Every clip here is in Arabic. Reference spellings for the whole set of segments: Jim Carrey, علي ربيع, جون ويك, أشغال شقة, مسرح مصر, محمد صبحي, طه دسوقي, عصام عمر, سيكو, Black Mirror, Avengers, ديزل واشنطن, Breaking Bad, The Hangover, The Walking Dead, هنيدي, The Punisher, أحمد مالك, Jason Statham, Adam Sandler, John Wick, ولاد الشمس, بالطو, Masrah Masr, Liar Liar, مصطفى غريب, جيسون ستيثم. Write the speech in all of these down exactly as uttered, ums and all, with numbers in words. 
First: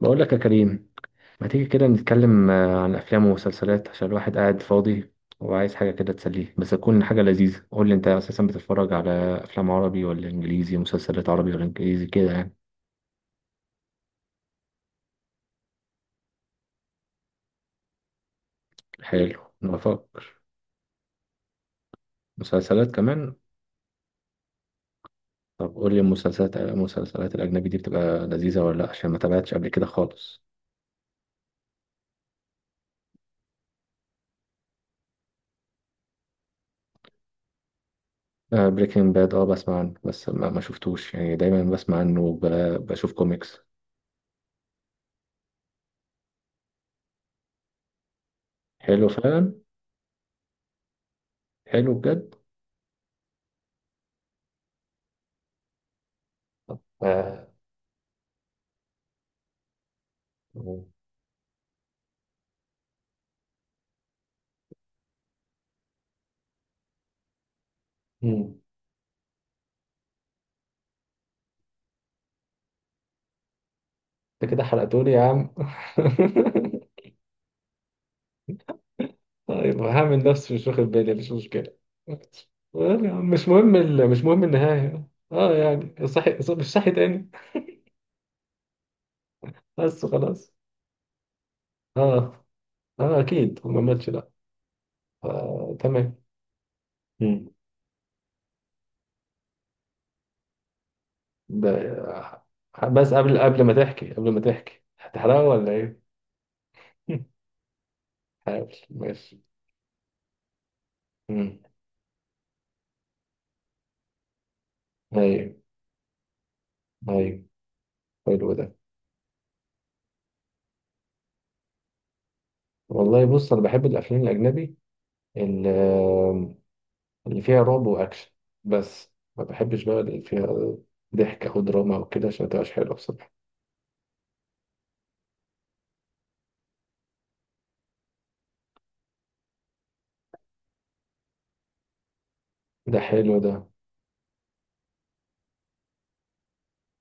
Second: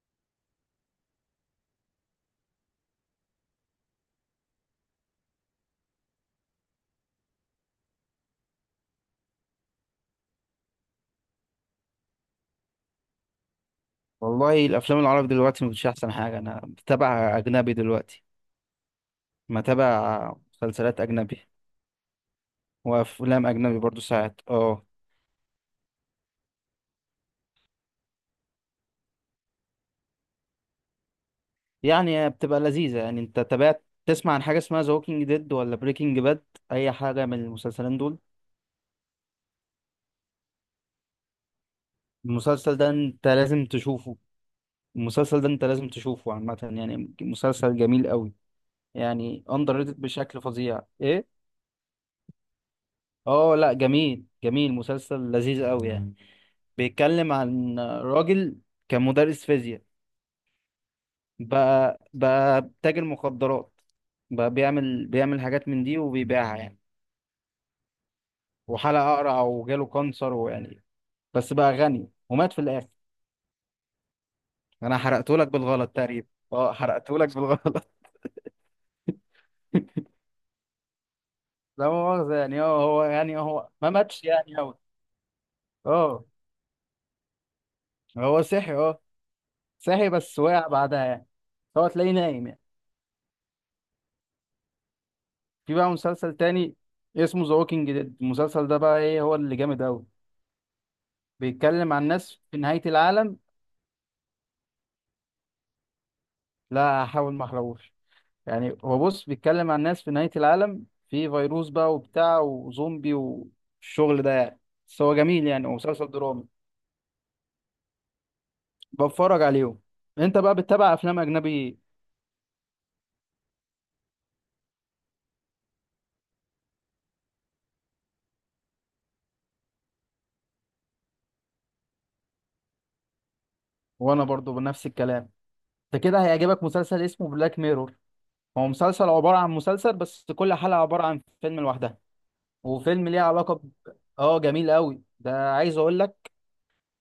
بقول لك يا كريم، ما تيجي كده نتكلم آه، عن افلام ومسلسلات، عشان الواحد قاعد فاضي وعايز حاجه كده تسليه، بس تكون حاجه لذيذه. قول لي، انت اساسا بتتفرج على افلام عربي ولا انجليزي؟ مسلسلات عربي ولا انجليزي كده يعني؟ والله الافلام العربي دلوقتي مش احسن حاجه، انا بتابع اجنبي دلوقتي. حلو، ما تابع نفكر. مسلسلات اجنبي مسلسلات كمان. وافلام اجنبي برضو ساعات اه، طب قول لي، المسلسلات المسلسلات الاجنبي دي بتبقى لذيذه ولا لا؟ عشان ما تابعتش قبل كده خالص. يعني بتبقى لذيذه. يعني انت تابعت تسمع عن حاجه اسمها ذا ووكينج ديد ولا بريكنج باد، اي حاجه من المسلسلين دول. بريكنج باد، اه Breaking Bad، آه، بسمع عنه بس ما, ما شفتوش يعني، دايما بسمع عنه وب- المسلسل ده بشوف انت كوميكس. لازم تشوفه. المسلسل ده انت لازم تشوفه عامه، يعني مسلسل جميل قوي. حلو يعني فعلا. اندر ريتد بشكل فظيع ايه. حلو بجد. اه لا، جميل جميل مسلسل لذيذ قوي يعني. بيتكلم آه. عن راجل كان مدرس فيزياء، بقى بقى تاجر مخدرات. بقى بيعمل بيعمل حاجات من دي وبيبيعها يعني. مم. وحلق اقرع وجاله كانسر ويعني بس بقى غني ومات في الاخر. انت كده انا حرقتولي يا حرقته لك عم. بالغلط تقريبا. اه حرقته لك بالغلط. طيب، هعمل نفسي مش واخد بالي، مش مشكلة. لا مؤاخذة يعني، اه هو المهم يا عم، يعني مش هو مهم ما ال... مش ماتش مهم يعني أوي. النهاية، اه يعني اه، صحي، ص- مش صحي تاني. هو صحي اه. بس صحي بس خلاص. وقع بعدها يعني. هو تلاقيه اه، نايم يعني. اه اكيد ما ماتش، لا. في آه، بقى تمام. مسلسل تاني اسمه مم. ذا ووكينج ديد. المسلسل ده بقى ايه؟ هو اللي جامد أوي. ب... بيتكلم عن ناس في نهاية بس العالم. قبل قبل ما تحكي قبل ما تحكي هتحرقه ولا ايه؟ لا، هحاول ما احرقوش. حاول، يعني هو بص ماشي. بيتكلم عن ناس في نهاية العالم، في مم. فيروس بقى وبتاع وزومبي والشغل ده يعني. بس هو جميل ايوه، يعني، ومسلسل درامي. ايوه، حلو ده. بتفرج عليهم. انت بقى بتتابع افلام اجنبي إيه؟ والله بص، انا بحب الافلام الاجنبي، ال- اللي فيها رعب واكشن. بس ما بحبش بقى اللي فيها ضحك او دراما او كده، عشان ما تبقاش حلوه بصراحه. وانا برضو بنفس الكلام. انت كده هيعجبك مسلسل اسمه بلاك ميرور. هو مسلسل عبارة عن مسلسل بس كل حلقة عبارة عن فيلم لوحدها، ده وفيلم ليه حلو ده. علاقة ب... اه جميل قوي ده، عايز اقول لك.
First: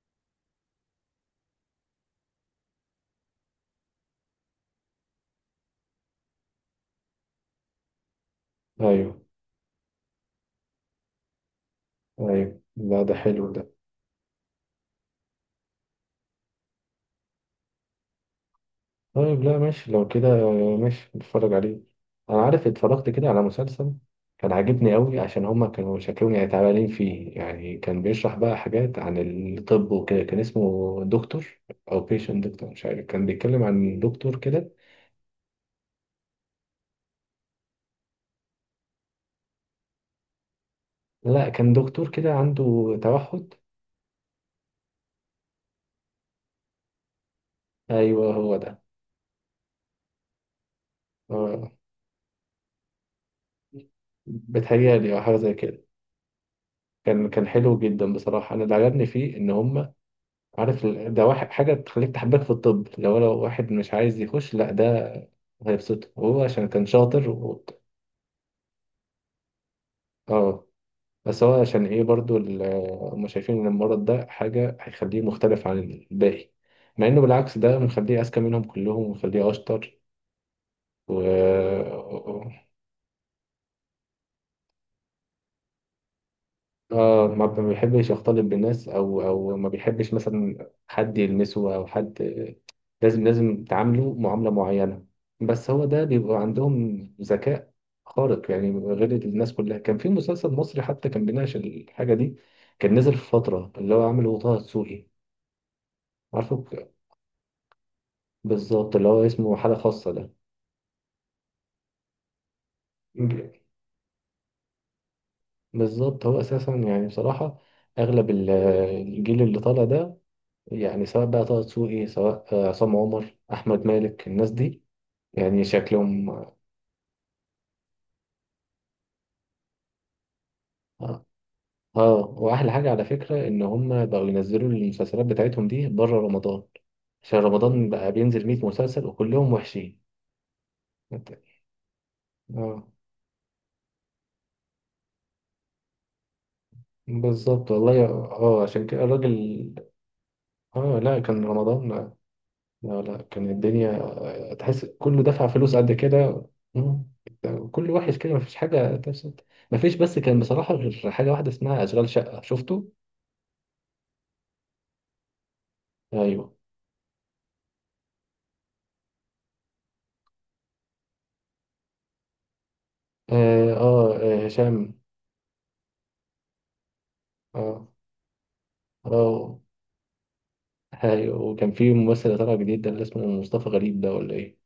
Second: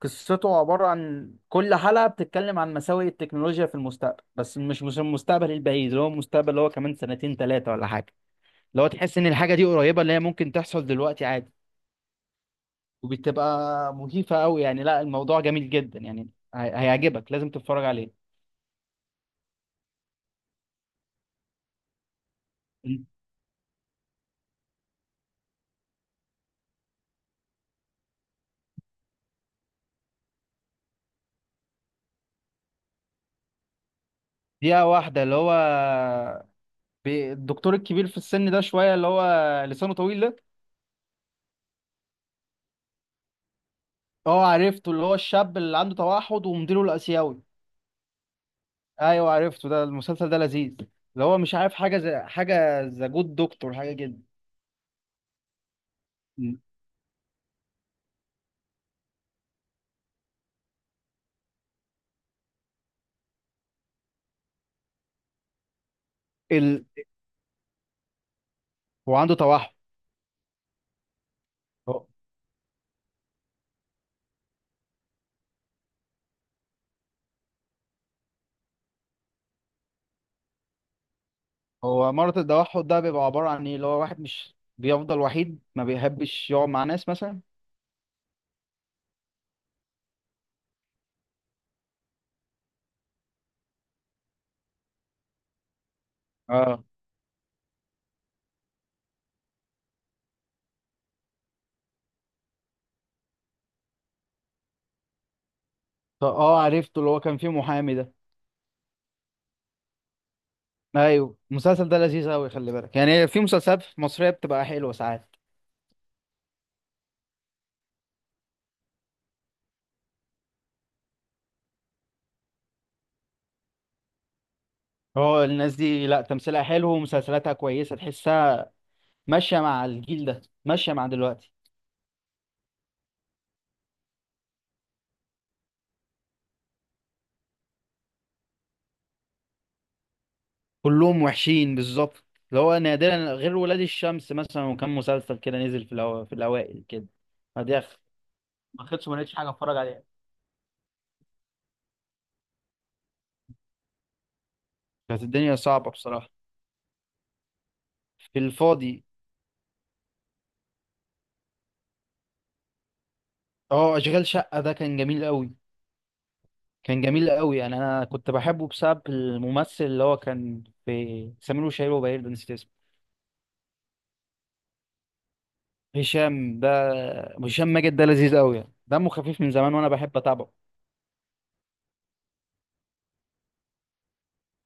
قصته عبارة عن كل حلقة بتتكلم عن مساوئ التكنولوجيا في المستقبل، بس مش مش المستقبل البعيد، اللي هو المستقبل اللي هو كمان سنتين ثلاثة ولا حاجة. اللي هو تحس ايوه، إن الحاجة دي قريبة، اللي هي ممكن تحصل دلوقتي عادي. ايوه، لا ده حلو ده. وبتبقى مخيفة أوي يعني، لا الموضوع جميل جدا يعني. هي- هيعجبك، لازم تتفرج عليه. طيب، لا ماشي لو كده. ماشي، نتفرج عليه. انا عارف، اتفرجت كده على مسلسل كان عاجبني قوي، عشان هما كانوا شكلهم يعني تعبانين فيه يعني، كان بيشرح بقى حاجات عن الطب وكده. كان اسمه دكتور، او بيشنت دكتور، مش عارف، كان بيتكلم عن دكتور كده. دقيقة واحدة، اللي هو بي- الدكتور الكبير في السن ده شوية، اللي هو لسانه طويل ده. لا، كان دكتور كده عنده توحد. اه عرفته، اللي هو الشاب اللي عنده توحد ومديره الآسيوي. ايوه هو ده. ايوه عرفته، ده المسلسل ده لذيذ. اللي هو مش آه. عارف حاجه زي حاجه ذا جود دكتور حاجه كده. بتهيألي، أو حاجة زي كده. م. كان كان حلو جدا بصراحة. أنا اللي عجبني فيه إن هم عارف ال- ده واحد حاجة تخليك تحبك في الطب. لو لو واحد مش عايز يخش، لا ده هيبسطه، وهو عشان ال... كان شاطر و... هو عنده توحد. اه. بس هو عشان إيه هو برضو ال- هم شايفين إن المرض ده حاجة هيخليه مختلف عن الباقي، مع إنه بالعكس ده مخليه أذكى منهم كلهم ومخليه أشطر. و هو مرض التوحد ده بيبقى عباره عن ايه؟ اللي هو واحد مش بيفضل وحيد، ما بيحبش يقعد مع ناس اه، مثلا. ما ما بيحبش يختلط بالناس، او او ما بيحبش مثلا حد يلمسه، او حد لازم لازم تعامله معاملة معينة. بس هو ده بيبقى اه. عندهم ذكاء خارق يعني، غير الناس كلها. كان في مسلسل مصري حتى كان بيناقش الحاجة دي، كان نزل في فترة، اللي هو عامله طه دسوقي. طب عارفه، اه ك- عرفته، اللي هو كان فيه محامي ده. بالظبط، اللي هو اسمه حالة خاصة ده. ايوه، المسلسل ده لذيذ قوي، خلي بالك يعني في ب- مسلسلات مصريه بتبقى حلوه ساعات. بالظبط. هو أساسا يعني بصراحة أغلب ال- الجيل اللي طالع ده، يعني سواء بقى طه دسوقي، سواء آه، عصام عمر، أحمد مالك، الناس دي، هو يعني الناس دي لا، شكلهم. تمثيلها حلو ومسلسلاتها كويسه، تحسها ماشيه مع الجيل ده، ماشيه مع دلوقتي. اه، واحلى حاجه على فكره ان هم بقوا ينزلوا المسلسلات بتاعتهم دي بره رمضان، عشان رمضان بقى بينزل مية مسلسل وكلهم وحشين. كلهم وحشين بالظبط. اللي هو اه، نادرا غير ولاد الشمس مثلا، وكان مسلسل كده نزل في الأو... في الأوائل كده. بالظبط بعديها خ- والله. اه عشان ما كده خدش ما الراجل، لقيتش حاجة اتفرج عليها. اه، لا كان رمضان، لا. لا، لا، كان الدنيا، آه، تحس كله كانت دفع الدنيا فلوس صعبة قد بصراحة. كده. مم. كله وحش كده، في مفيش حاجة الفاضي. تبسط. مفيش، بس كان بصراحة غير حاجة واحدة اسمها أشغال شقة، شفته؟ اه أشغال شقة ده كان جميل قوي. أيوه. كان جميل قوي يعني. أنا كنت بحبه بسبب الممثل اللي هو كان في سمير وشهير وبهير ده، نسيت اسمه. آه، آه، آه، هشام. هشام ده. هشام آه. ماجد ده لذيذ قوي يعني، دمه خفيف من آه. زمان وأنا بحب أتابعه. هاي، وكان في ممثل طالع جديد ده اللي اسمه مصطفى غريب ده ولا ايه؟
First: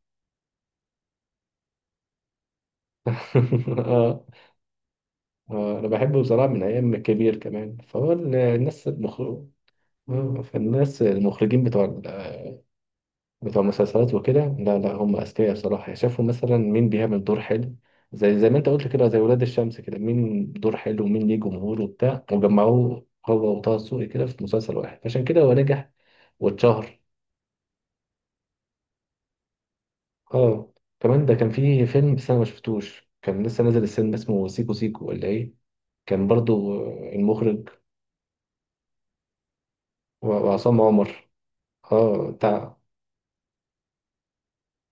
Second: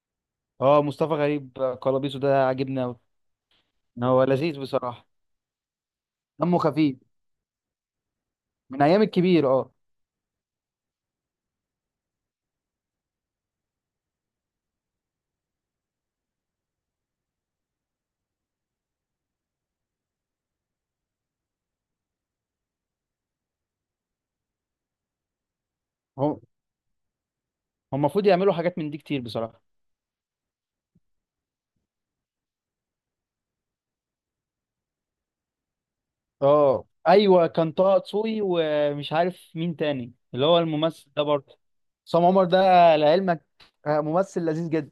اه، مصطفى غريب قلبيسه ده عاجبني قوي. اه. هو لذيذ بصراحة. آه، انا بحبه بصراحه دمه من ايام خفيف. كبير كمان، فهو ال- من الناس ايام المخرج. الكبير اه. آه، فالناس المخرجين بتوع ال- بتوع المسلسلات وكده، لا، لا هم اذكياء بصراحه يعني، شافوا مثلا مين بيعمل دور حلو، زي زي ما انت قلت كده، زي ولاد الشمس كده، مين دور حلو ومين ليه جمهور وبتاع، وجمعوه هو وطه دسوقي كده في مسلسل واحد، عشان كده هو نجح هم. واتشهر. هم المفروض يعملوا حاجات من دي كتير بصراحة. اه. كمان ده كان فيه فيلم بس انا ما شفتوش، كان لسه نازل السينما، اسمه سيكو سيكو ولا ايه؟ كان برضو اه ايوه، المخرج كان طه دسوقي ومش عارف مين تاني، و- اللي هو وعصام عمر. الممثل ده برضه. عصام اه عمر ده، بتاع. لعلمك، آه، ممثل لذيذ جدا.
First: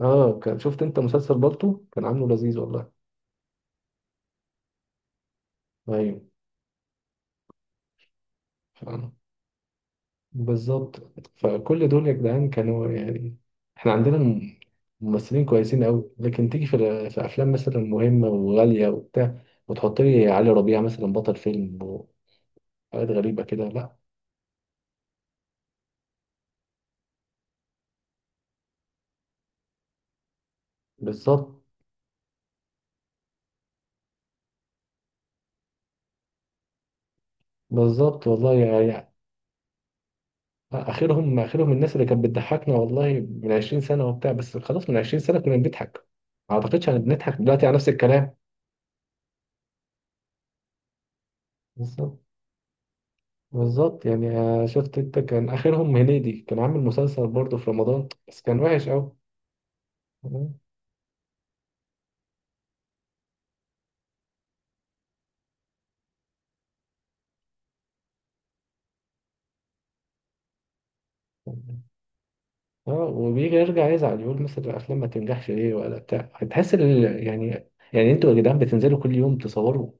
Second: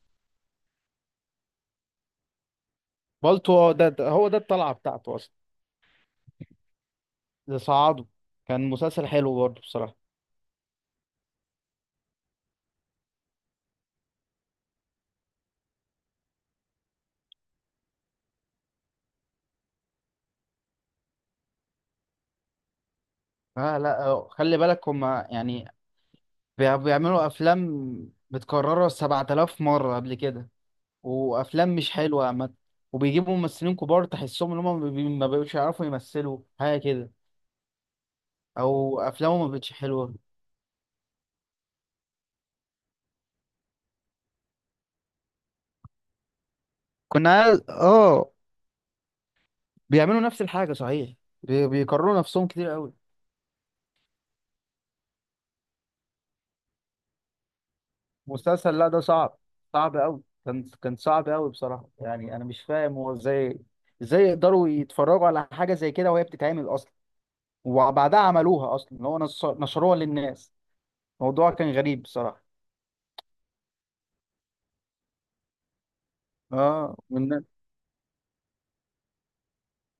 اه، كان شفت انت مسلسل بالطو، كان عامله لذيذ والله. بالطو ده ده- هو ده الطلعة بتاعته أصلا. ايوه. ده صعده. كان ف- مسلسل حلو برضه بصراحة. بالظبط. فكل دول يا جدعان كانوا يعني، احنا عندنا م- ممثلين كويسين قوي، لكن تيجي في, ال- في افلام مثلا مهمه وغاليه وبتاع، وتحط لي علي ربيع مثلا بطل فيلم وحاجات غريبه كده، اه لا. لا، آه، خلي بالك هما يعني بي- بيعملوا افلام متكرره سبعة آلاف مره قبل كده. بالظبط. وافلام مش حلوه عامه. وبيجيبوا ممثلين كبار تحسهم ان هم ما بي- ما بيبقوش يعرفوا يمثلوا حاجه كده، بالظبط والله او يعني. افلامه ما بقتش حلوه. اخرهم اخرهم الناس اللي كانت بتضحكنا والله من عشرين سنه وبتاع، بس خلاص، من عشرين سنه كنا بنضحك، ما اعتقدش ان بنضحك كنا عايز- دلوقتي على نفس اه الكلام. بيعملوا نفس الحاجه صحيح. بي- بالظبط. بيكرروا نفسهم كتير قوي. بالظبط يعني. آه، شفت انت، كان اخرهم هنيدي كان عامل مسلسل برضه في رمضان بس كان مسلسل، وحش لا ده قوي. صعب. صعب قوي، كان كان صعب قوي بصراحة. يعني انا مش فاهم هو ازاي، ازاي يقدروا يتفرجوا على حاجة زي كده وهي بتتعمل اصلا. وبعدها عملوها اصلا، اللي هو نص- نشروها للناس. الموضوع كان غريب بصراحة. اه، وبيجي يرجع يزعل يقول مثلا الافلام ما تنجحش ليه ولا بتاع. هتحس اه ال... والناس. يعني يعني انتوا يا جدعان بتنزلوا كل يوم تصوروا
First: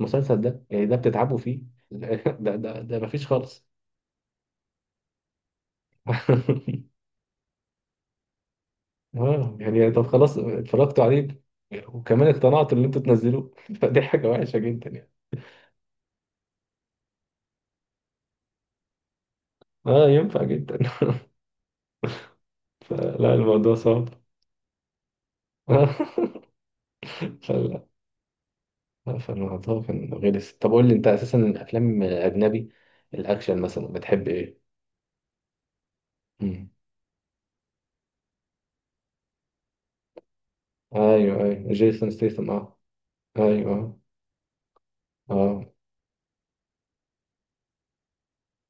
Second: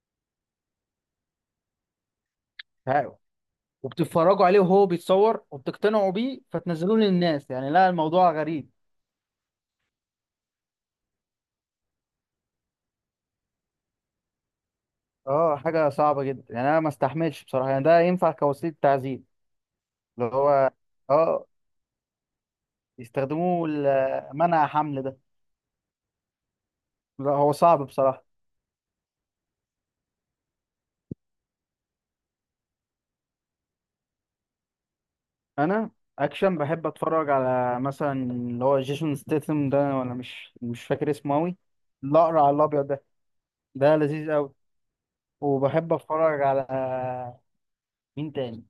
المسلسل ده يعني، ده بتتعبوا فيه. ده ده ده ها- مفيش خالص. وبتتفرجوا عليه وهو بيتصور وبتقتنعوا بيه فتنزلوه للناس يعني، لا الموضوع غريب. اه يعني، طب خلاص اتفرجت عليه، وكمان اقتنعت ان انتوا تنزلوه. فدي حاجة وحشة جدا يعني. اه حاجة صعبة جدا يعني. انا ما استحملش بصراحة، يعني ده ينفع كوسيلة تعذيب. اه، اللي ينفع هو، جدا. اه، فلا، يستخدموه الموضوع صعب. ل- منع حمل ده. آه، لا هو فلا، صعب بصراحة. لا، فالموضوع كان غلس. طب قول لي، انت اساسا الافلام اجنبي، الاكشن مثلا، بتحب ايه؟ انا اكشن مم. بحب اتفرج على مثلا اللي هو جيسون ستيثم ده، ولا مش مش فاكر اسمه ايوه، اوي. ايوه، جيسون الاقرع ستيثم، على اه. الابيض ده. ده ايوه. لذيذ اوي. اه. وبحب اتفرج على مين تاني،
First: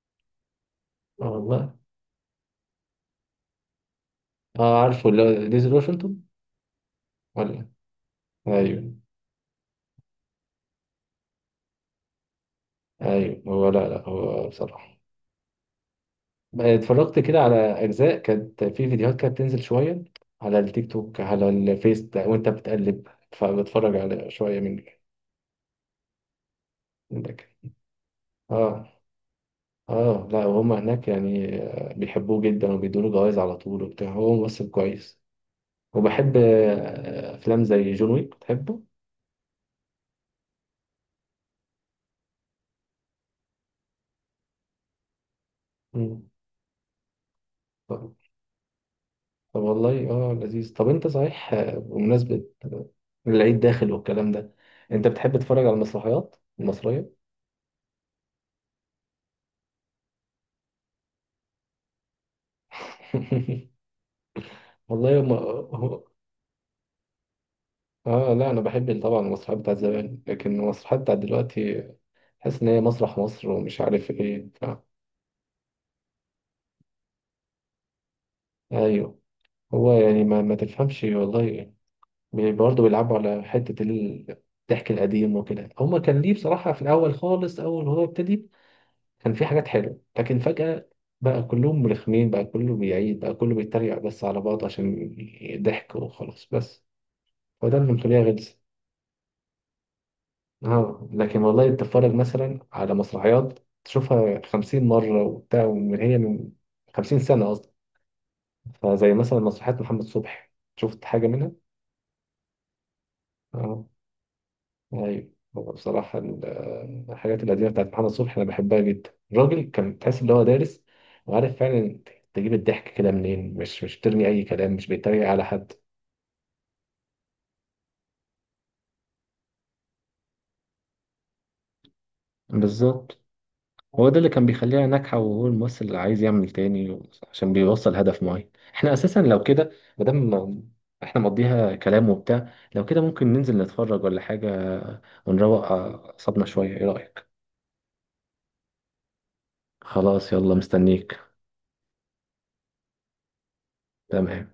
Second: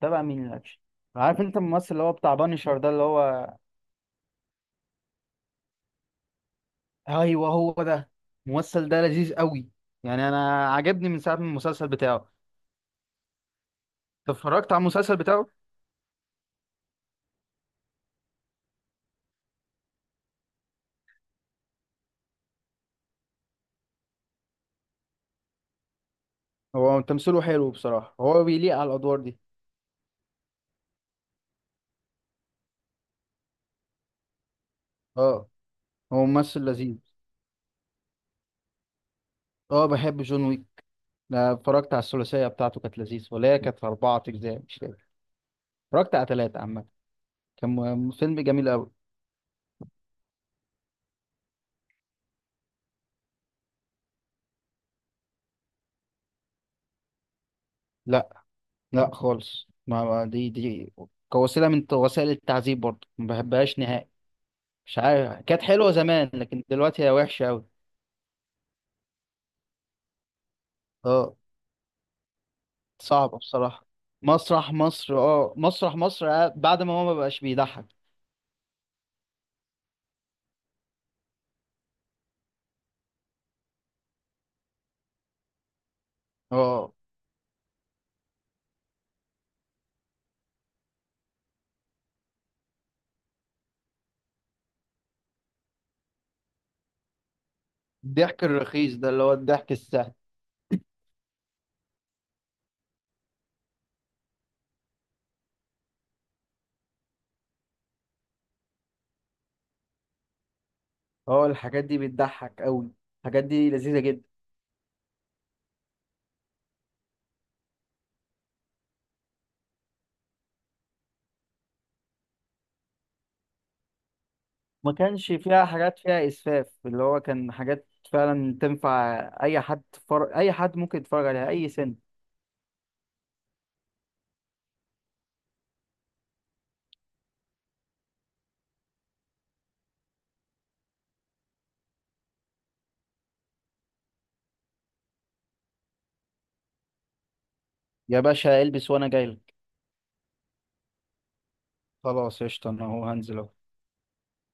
تابع مين الاكشن. آه، عارف انت والله. الممثل اللي هو بتاع بانيشر ده اللي هو؟ اه، عارفه، اللي هو ديزل واشنطن ايوه ولا إيه؟ هو ده. الممثل ايوه. ده لذيذ قوي. يعني انا عجبني من ساعه من المسلسل بتاعه. ايوه هو، لا، لا هو اتفرجت على بصراحة المسلسل بتاعه. اتفرجت كده على اجزاء كانت في فيديوهات كانت بتنزل شويه، على التيك توك، على الفيس ده، وانت بتقلب فبتفرج على شويه من هو تمثيله منك. حلو بصراحة، هو بيليق على اه. الأدوار دي. اه، لا وهم هناك يعني، آه، بيحبوه جدا وبيدوله جوائز على طول وبتاع، هو ممثل كويس. اه هو وبحب ممثل لذيذ. آه، افلام زي جون ويك، بتحبه؟ اه بحب جون ويك. أنا اتفرجت على الثلاثية بتاعته، كانت لذيذة، ولا هي كانت أربعة أجزاء مش فاكر. اتفرجت مم. على ثلاثة عامة. كان م- طب، فيلم جميل أوي. طب والله، اه لذيذ. طب انت صحيح، آه، بمناسبه العيد داخل والكلام ده، انت بتحب تتفرج على المسرحيات المصريه؟ لا لا خالص، ما ما- دي دي كوسيلة من وسائل التعذيب برضه، ما بحبهاش نهائي. مش والله. عارف كانت حلوة هم. زمان لكن دلوقتي هي وحشة أوي. اه، لا انا بحب طبعا المسرحيات بتاعت زمان، لكن المسرحيات بتاعت اه دلوقتي حاسس ان هي مسرح صعبة مصر ومش بصراحة. عارف ايه ف... مسرح مصر، اه مسرح مصر آه، بعد ما هو ما بقاش بيضحك. ايوه. هو يعني ما, ما تفهمش والله. بي- برضه بيلعبوا على حته ال- الضحك القديم وكده، هما كان ليه بصراحه في اه الاول خالص، اول ما هو ابتدي كان في حاجات حلوه، لكن فجاه بقى كلهم مرخمين، بقى كله بيعيد، بقى كله بيتريق بس على بعض عشان ضحك وخلاص، بس وده اللي مخليها الضحك غلسه. الرخيص ده اللي هو الضحك السهل. اه، لكن والله تتفرج مثلا على مسرحيات تشوفها خمسين مرة وبتاع، ومن هي من خمسين سنة أصلا، فزي مثلا مسرحيات محمد صبحي، شفت حاجة اه منها؟ الحاجات دي بتضحك قوي. الحاجات دي اه. لذيذة جدا. أيوة. هو بصراحة ال- آه، الحاجات القديمة بتاعت محمد صبحي أنا بحبها جدا. الراجل كان تحس إن هو دارس وعارف فعلا، تجيب الضحك كده منين، مش مش بترمي أي كلام، مش ما بيتريق كانش على فيها حد. حاجات فيها إسفاف، اللي هو كان حاجات فعلا تنفع أي حد. فر... أي حد ممكن يتفرج عليها أي سن. بالظبط. هو ده اللي كان بيخليها ناجحة، وهو الممثل اللي عايز يعمل تاني عشان بيوصل هدف معين. احنا اساسا لو كده، مادام ما- احنا مقضيها كلام وبتاع، لو كده ممكن ننزل نتفرج ولا حاجة، ونروق أعصابنا شوية، ايه رأيك؟ يا باشا البس وأنا جايلك. خلاص يلا مستنيك. خلاص قشطة، أنا هو هنزل أهو. تمام.